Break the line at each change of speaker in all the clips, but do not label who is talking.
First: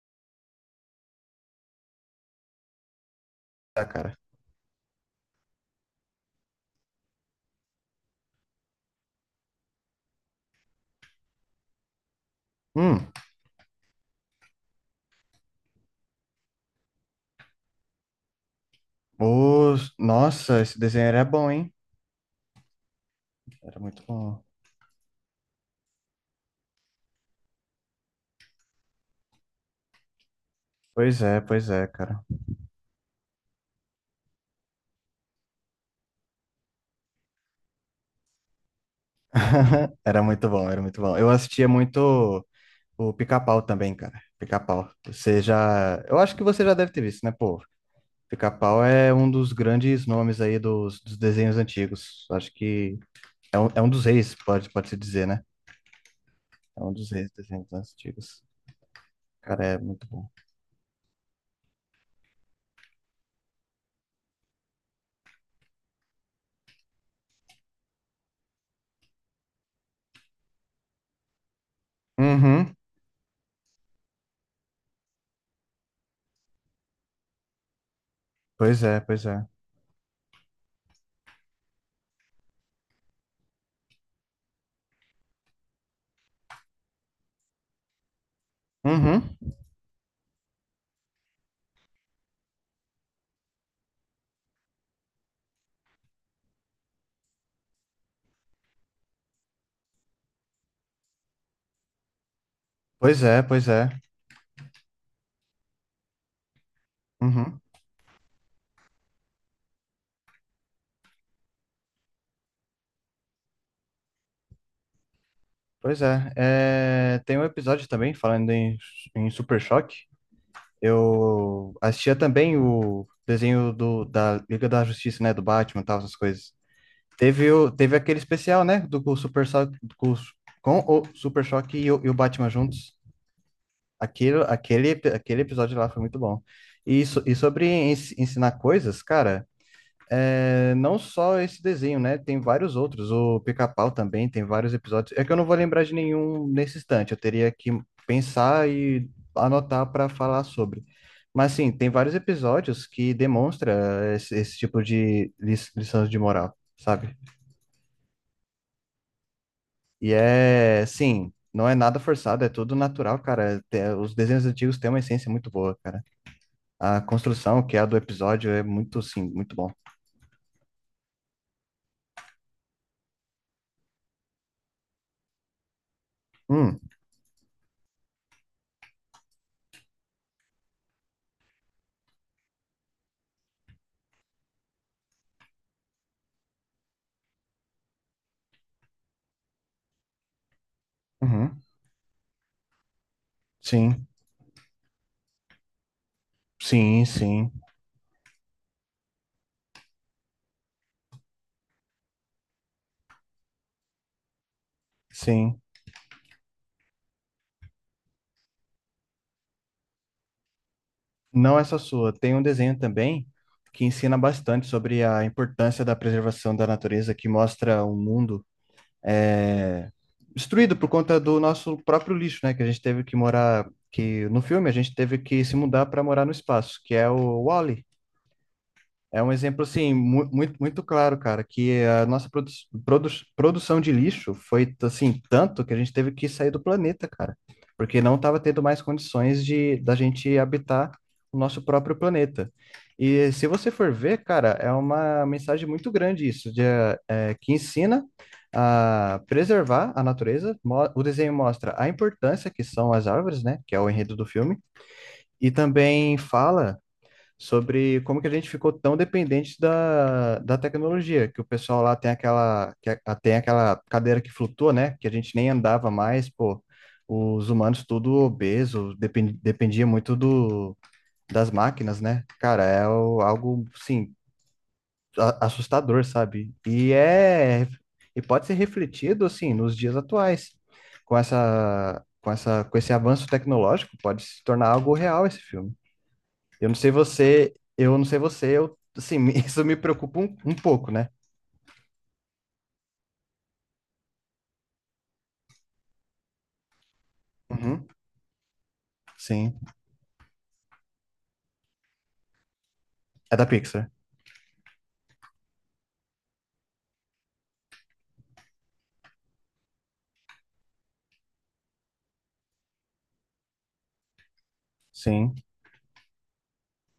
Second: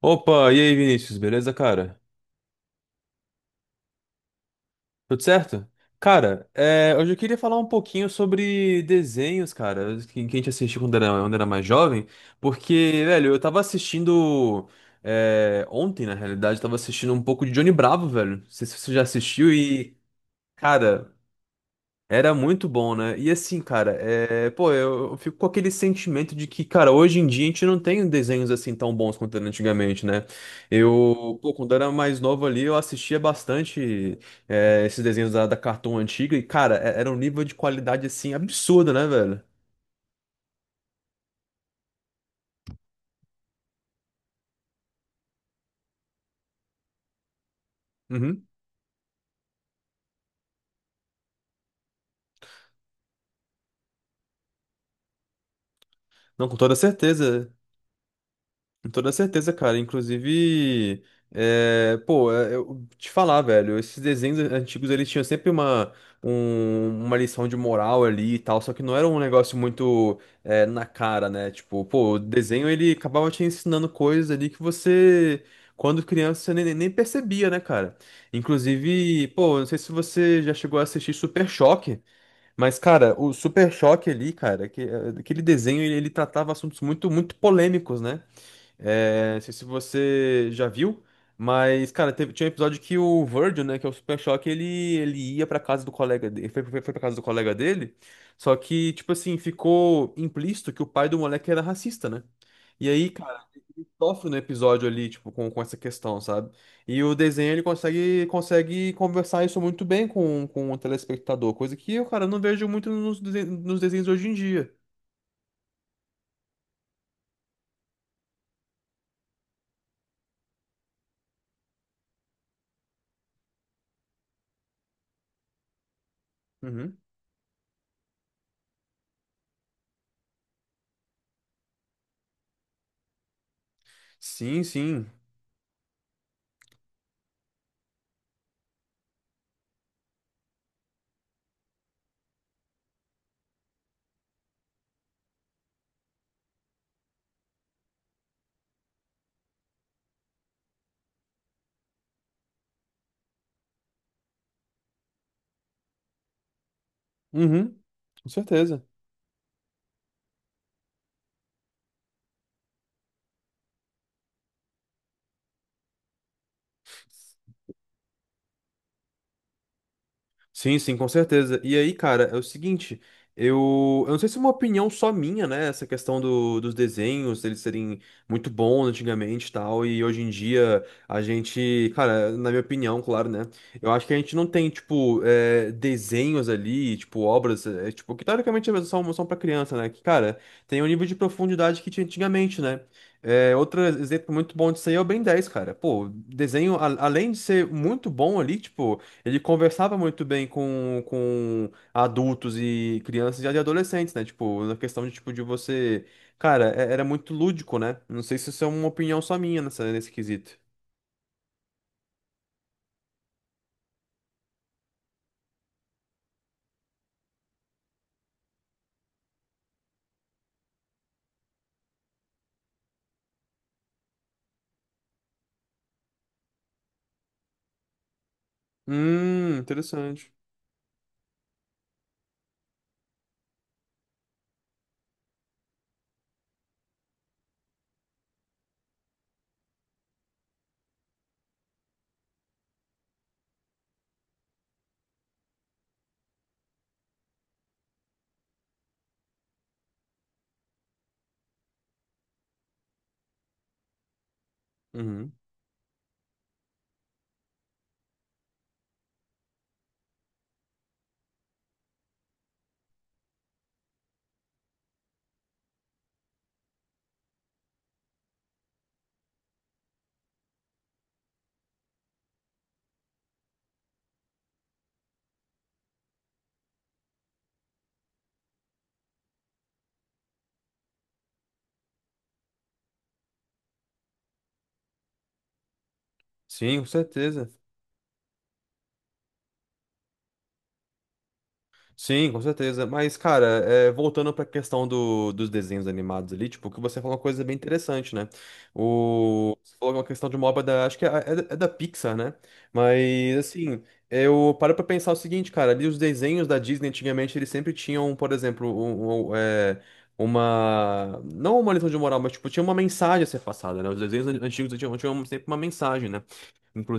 Opa, e aí, Vinícius, beleza, cara?
Tá, cara.
Tudo certo? Cara, hoje eu queria falar um pouquinho sobre desenhos, cara, que a gente assistiu quando era mais jovem, porque,
Hum.
velho, eu tava assistindo ontem, na realidade, eu tava assistindo um pouco de Johnny Bravo, velho. Não sei se você já assistiu e,
Nossa, esse desenho
cara,
era bom, hein?
Era muito bom, né? E assim,
Era
cara,
muito bom.
eu fico com aquele sentimento de que, cara, hoje em dia a gente não tem desenhos assim tão bons quanto era antigamente, né? Eu, pô,
Pois
quando
é,
era
cara.
mais novo ali, eu assistia bastante esses desenhos da Cartoon antiga e, cara, era um nível de qualidade assim absurdo, né, velho?
Era muito bom, era muito bom. Eu assistia muito o Pica-Pau também, cara. Pica-Pau. Eu acho que você já deve ter visto, né, pô?
Uhum.
Pica-Pau é um dos grandes nomes aí dos desenhos antigos. Acho que é um dos reis, pode-se dizer, né?
Não, com toda
É um dos reis dos
certeza.
desenhos antigos.
Com toda certeza,
Cara, é
cara.
muito bom.
Inclusive, eu te falar, velho, esses desenhos antigos eles tinham sempre uma lição de moral ali e tal, só que não era um negócio muito na cara, né? Tipo, pô, o desenho
Uhum.
ele acabava te ensinando coisas ali que você, quando criança, você nem percebia, né, cara?
Pois é, pois
Inclusive,
é.
pô, não sei se você já chegou a assistir Super Choque. Mas, cara, o Super Choque ali, cara, que, aquele desenho, ele tratava assuntos muito, muito polêmicos, né?
Uhum.
É, não sei se você já viu, mas, cara, tinha um episódio que o Virgil, né, que é o Super Choque, ele ia pra casa do colega dele, foi pra casa do colega dele, só que, tipo assim, ficou implícito que o pai do moleque era racista, né? E aí,
Pois é,
cara,
pois é.
ele sofre no episódio ali, tipo, com essa questão, sabe? E o desenho,
Uhum.
ele consegue conversar isso muito bem com o telespectador, coisa que eu, cara, não vejo muito nos desenhos hoje em dia.
Pois é, tem um episódio também falando em Super Choque. Eu assistia também o desenho da Liga da Justiça, né? Do Batman e tal, essas coisas.
Uhum.
Teve aquele especial, né? Do com, o- Super Choque, com o Super Choque e o Batman juntos. Aquilo,
Sim,
aquele,
sim.
aquele episódio lá foi muito bom. E sobre ensinar coisas, cara. É, não só esse desenho, né? Tem vários outros. O Pica-Pau também tem vários episódios. É que eu não vou lembrar de nenhum nesse instante. Eu teria que pensar e anotar para falar sobre. Mas sim, tem vários episódios que demonstra esse tipo de lições de moral, sabe?
Uhum. Com certeza.
E é, sim, não é nada forçado, é tudo natural, cara. Os desenhos antigos têm uma essência muito boa, cara. A construção, que é a do episódio, é muito, sim, muito bom.
Sim, sim, com certeza. E aí, cara, é o seguinte, eu não sei se é uma opinião só minha, né? Essa questão dos
Hum.
desenhos, eles serem muito bons antigamente e tal, e hoje em dia a gente, cara, na minha opinião, claro, né? Eu acho que a gente não tem, tipo, é, desenhos ali, tipo, obras, é, tipo, que teoricamente são pra criança, né? Que, cara, tem um nível de
Uhum.
profundidade que tinha antigamente, né? É, outro
Sim,
exemplo muito bom disso aí é o Ben 10, cara. Pô, desenho,
sim,
além de
sim.
ser muito bom ali, tipo. Ele conversava muito bem com adultos e crianças e adolescentes, né? Tipo, na questão de, tipo, de
Sim,
você... Cara, era muito lúdico, né? Não sei se isso é uma opinião só minha nessa, nesse quesito.
não essa sua. Tem um desenho também que ensina bastante sobre a importância da preservação da natureza, que mostra um mundo é, destruído por conta do nosso próprio lixo, né? Que a gente teve que morar, que no filme a gente teve que se mudar para morar no espaço, que é o wall. É um exemplo assim
Interessante.
muito muito claro, cara, que a nossa produ produção de lixo foi assim tanto que a gente teve que sair do planeta, cara, porque não estava tendo mais condições de da gente habitar o nosso próprio planeta. E se você for ver, cara, é uma mensagem muito grande isso, que ensina a preservar a natureza. O desenho mostra a importância que são as árvores, né, que é o enredo do filme,
Uhum.
e também fala sobre como que a gente ficou tão dependente da tecnologia, que o pessoal lá tem aquela cadeira que flutua, né? Que a gente nem andava mais, pô. Os humanos tudo obeso, dependia muito das máquinas, né? Cara, algo, sim, assustador, sabe? E pode ser refletido, assim, nos dias atuais. Com esse avanço tecnológico, pode se tornar algo real esse filme. Eu não
Sim, com
sei
certeza.
você, eu não sei você, eu, assim, isso me preocupa um pouco, né?
Sim, com certeza. Mas, cara, é, voltando pra questão dos desenhos animados ali, tipo, o que você falou é uma coisa bem
Uhum,
interessante, né?
sim.
Você falou uma questão de uma obra da. Acho que é da Pixar, né? Mas,
É da
assim,
Pixar.
eu paro pra pensar o seguinte, cara. Ali os desenhos da Disney antigamente, eles sempre tinham, por exemplo, um, é, uma. Não uma lição de moral, mas, tipo, tinha uma mensagem a ser passada, né? Os desenhos antigos tinham
Sim.
sempre uma mensagem, né?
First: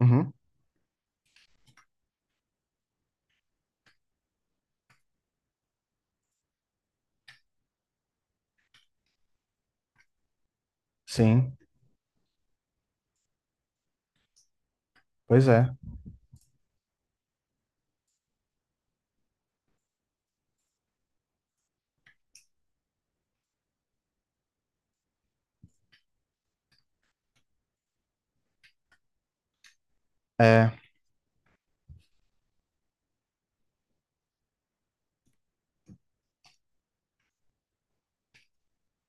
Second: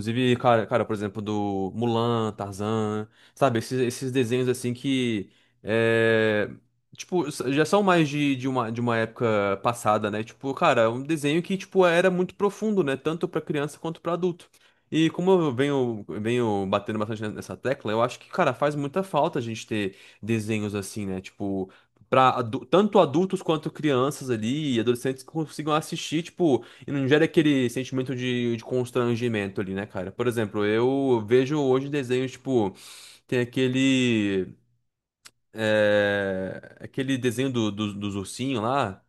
Uhum,
cara, por exemplo, do Mulan, Tarzan, sabe? Esses, esses desenhos, assim, que. é, Tipo, já são mais de uma época passada, né? Tipo, cara, é um desenho que,
sim.
tipo, era muito profundo, né? Tanto pra criança quanto pra adulto. E como
Pois
eu
é.
venho batendo bastante nessa tecla, eu acho que, cara, faz muita falta a gente ter desenhos assim, né? Tipo, tanto adultos quanto crianças ali e adolescentes que consigam assistir, tipo, e não gera aquele sentimento de constrangimento ali, né, cara? Por exemplo,
É,
eu vejo hoje desenhos, tipo, tem aquele aquele desenho dos ursinhos lá,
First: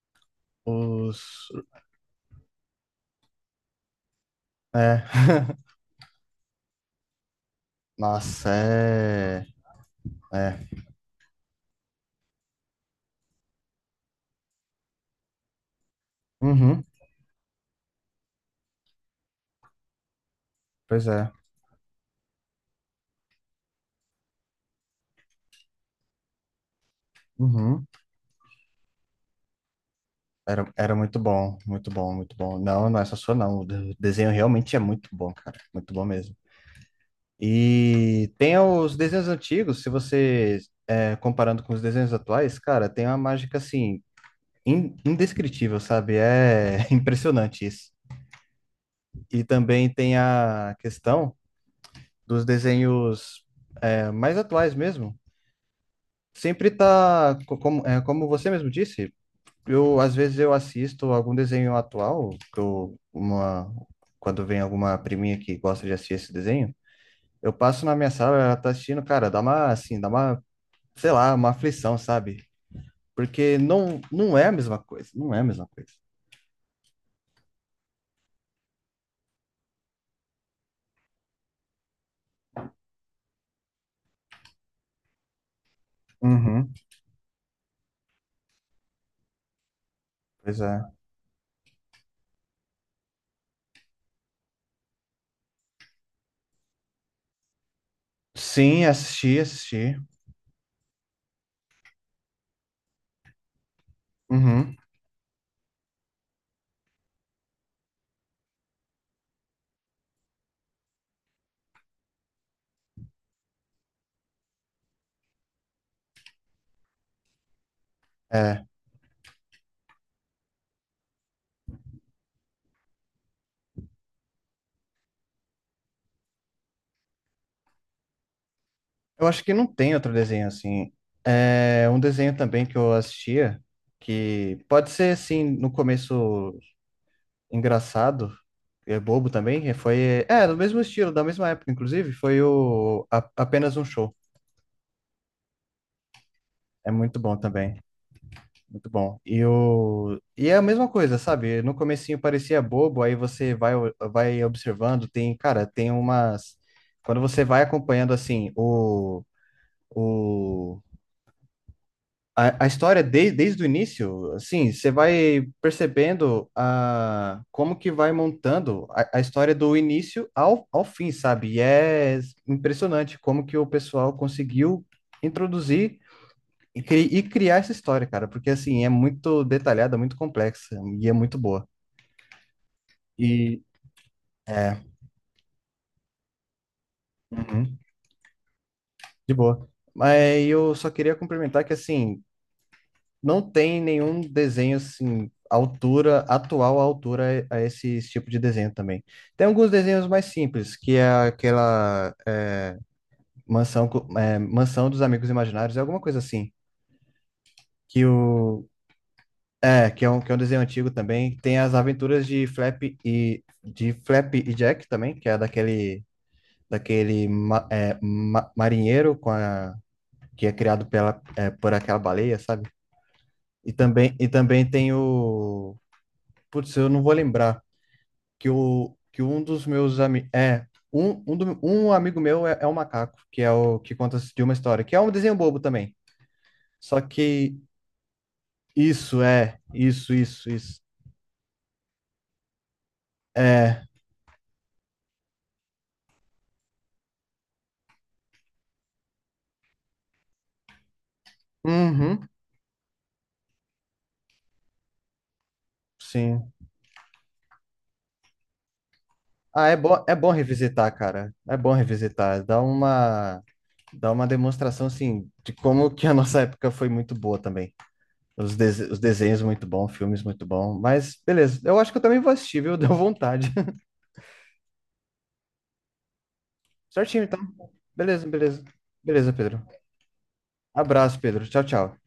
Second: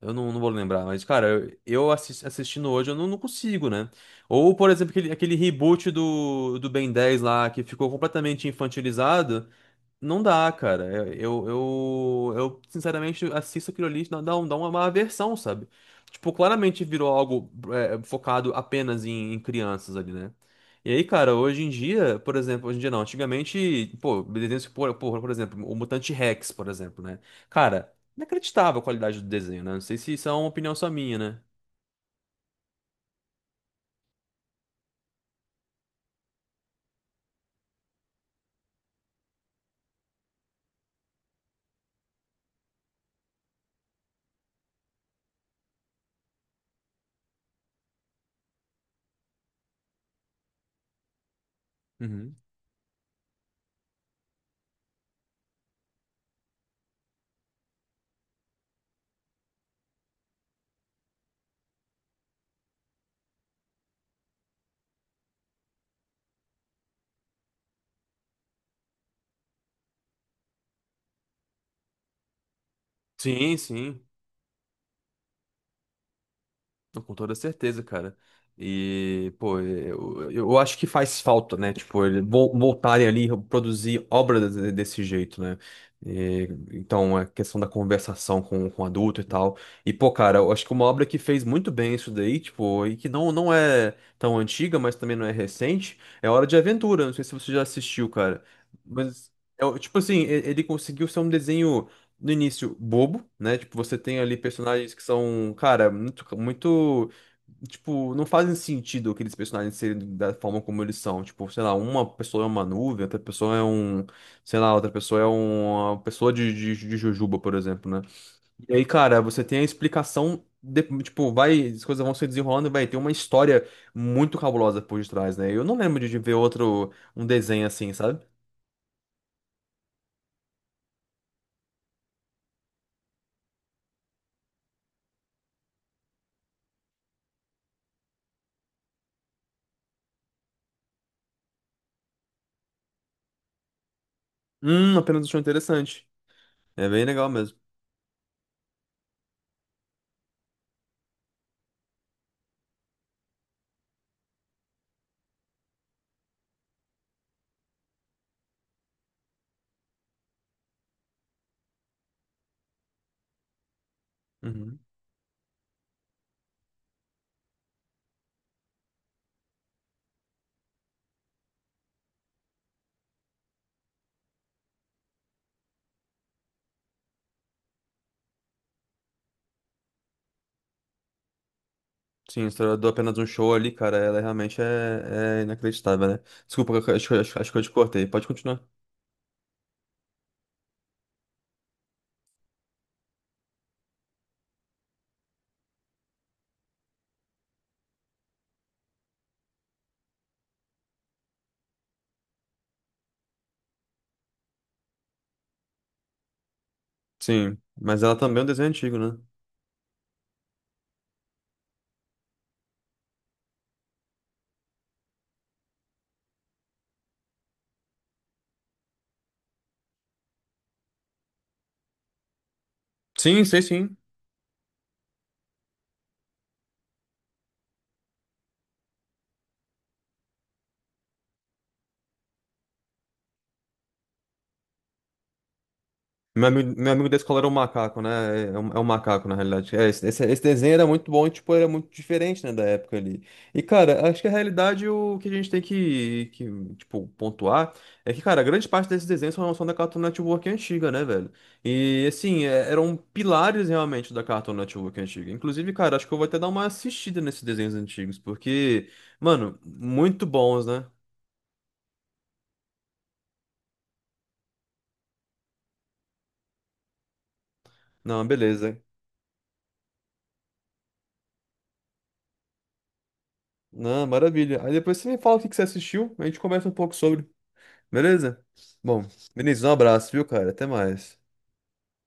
eu não vou lembrar, mas, cara,
os,
eu, assistindo hoje, eu não consigo, né? Ou, por exemplo,
é.
aquele, aquele reboot do Ben dez lá, que ficou completamente
Nossa,
infantilizado. Não
é,
dá,
é.
cara. Eu sinceramente assisto aquilo ali, dá uma aversão, sabe? Tipo,
Uhum,
claramente virou algo é, focado apenas em crianças ali, né? E aí,
pois é.
cara, hoje em dia, por exemplo, hoje em dia não, antigamente, pô, desenhos, por exemplo, o Mutante Rex, por exemplo, né?
Uhum.
Cara, inacreditável a qualidade do desenho, né? Não sei se isso é uma
Era,
opinião só
era
minha,
muito
né?
bom, muito bom, muito bom. Não, não é só sua, não. O desenho realmente é muito bom, cara. Muito bom mesmo. E tem os desenhos antigos, se você, comparando com os desenhos atuais, cara, tem uma mágica, assim, indescritível, sabe? É impressionante isso. E também tem a questão
Uhum.
dos desenhos mais atuais mesmo. Sempre tá, como você mesmo disse, eu às vezes eu assisto algum desenho atual, quando vem alguma priminha que gosta de assistir esse desenho, eu passo na minha sala, ela tá assistindo, cara, dá uma, assim, dá uma, sei lá, uma aflição, sabe?
Sim,
Porque não,
sim.
não é a mesma coisa, não é a mesma coisa.
Não, com toda certeza, cara. E, pô, eu acho que faz falta, né? Tipo, ele voltarem ali a produzir desse jeito, né? E,
Uhum.
então, a questão da conversação com adulto e tal. E, pô, cara, eu
Pois
acho que
é.
uma obra que fez muito bem isso daí, tipo, e que não é tão antiga, mas também não é recente, é Hora de Aventura. Não sei se você já assistiu, cara.
Sim,
Mas,
assisti,
é,
assisti.
tipo assim, ele conseguiu ser um desenho no início bobo, né? Tipo, você tem ali
Uhum,
personagens que são, cara, muito, muito, tipo, não fazem sentido aqueles personagens serem da forma como eles são. Tipo, sei lá, uma pessoa é uma nuvem, outra pessoa é um, sei lá, outra pessoa é uma pessoa de jujuba, por exemplo, né?
é.
E aí, cara, você tem a explicação tipo, vai, as coisas vão se desenrolando e vai ter uma história muito cabulosa por detrás, né? Eu não lembro de ver outro, um desenho assim, sabe?
Eu acho que não tem outro desenho assim. É um desenho também que eu assistia, que pode ser assim, no começo engraçado, é bobo também, e foi. É, do mesmo estilo, da mesma época, inclusive, foi o Apenas um Show.
Apenas achou interessante. É
É
bem
muito
legal
bom
mesmo.
também. Muito bom. E é a mesma coisa, sabe? No comecinho parecia bobo, aí você vai observando, tem, cara, tem umas. Quando você vai acompanhando assim, O, a história desde o início, assim,
Uhum.
você vai percebendo como que vai montando a história do início ao fim, sabe? E é impressionante como que o pessoal conseguiu introduzir e criar essa história, cara, porque assim, é muito detalhada, muito complexa e é muito boa.
Sim, a história do apenas um show
E
ali, cara, ela realmente
é,
é inacreditável, né? Desculpa, acho que eu te
uhum,
cortei. Pode continuar.
de boa. Mas eu só queria complementar que assim, não tem nenhum desenho assim, atual à altura a esse tipo de desenho também. Tem alguns desenhos mais simples, que é aquela mansão dos Amigos Imaginários, é alguma coisa assim,
Sim, mas
que
ela também é um desenho
o
antigo, né?
que é um desenho antigo também, tem as aventuras de Flap e Jack também, que é daquele marinheiro com a que é criado por aquela baleia, sabe?
Sim, sei
E
sim.
também, e também tem o Putz, eu não vou lembrar que um dos meus amigos. É, um amigo meu é um macaco, que é o que conta de uma história, que é um desenho bobo também.
Meu
Só
amigo da escola era um
que
macaco, né? É um
isso
macaco, na
é,
realidade. É,
isso,
esse
isso,
desenho
isso.
era muito bom e, tipo, era muito diferente, né, da época ali. E,
É.
cara, acho que a realidade, o que a gente tem tipo, pontuar é que, cara, grande parte desses desenhos são da Cartoon Network antiga, né, velho? E,
Uhum,
assim, eram pilares, realmente, da Cartoon Network antiga. Inclusive, cara, acho que eu vou até dar
sim.
uma assistida nesses desenhos antigos, porque, mano,
Ah, é
muito
bom
bons, né?
revisitar, cara. É bom revisitar. Dá uma demonstração, assim, de como que a nossa época foi muito boa também.
Não,
Os,
beleza.
dese- os desenhos muito bom, filmes muito bom. Mas, beleza. Eu acho que eu também vou assistir, viu? Deu vontade.
Não, maravilha. Aí depois você me fala o que que você assistiu, a gente conversa um pouco
Certinho,
sobre.
então. Beleza,
Beleza?
beleza.
Bom,
Beleza, Pedro.
Vinícius, um abraço, viu, cara? Até
Abraço,
mais.
Pedro. Tchau, tchau.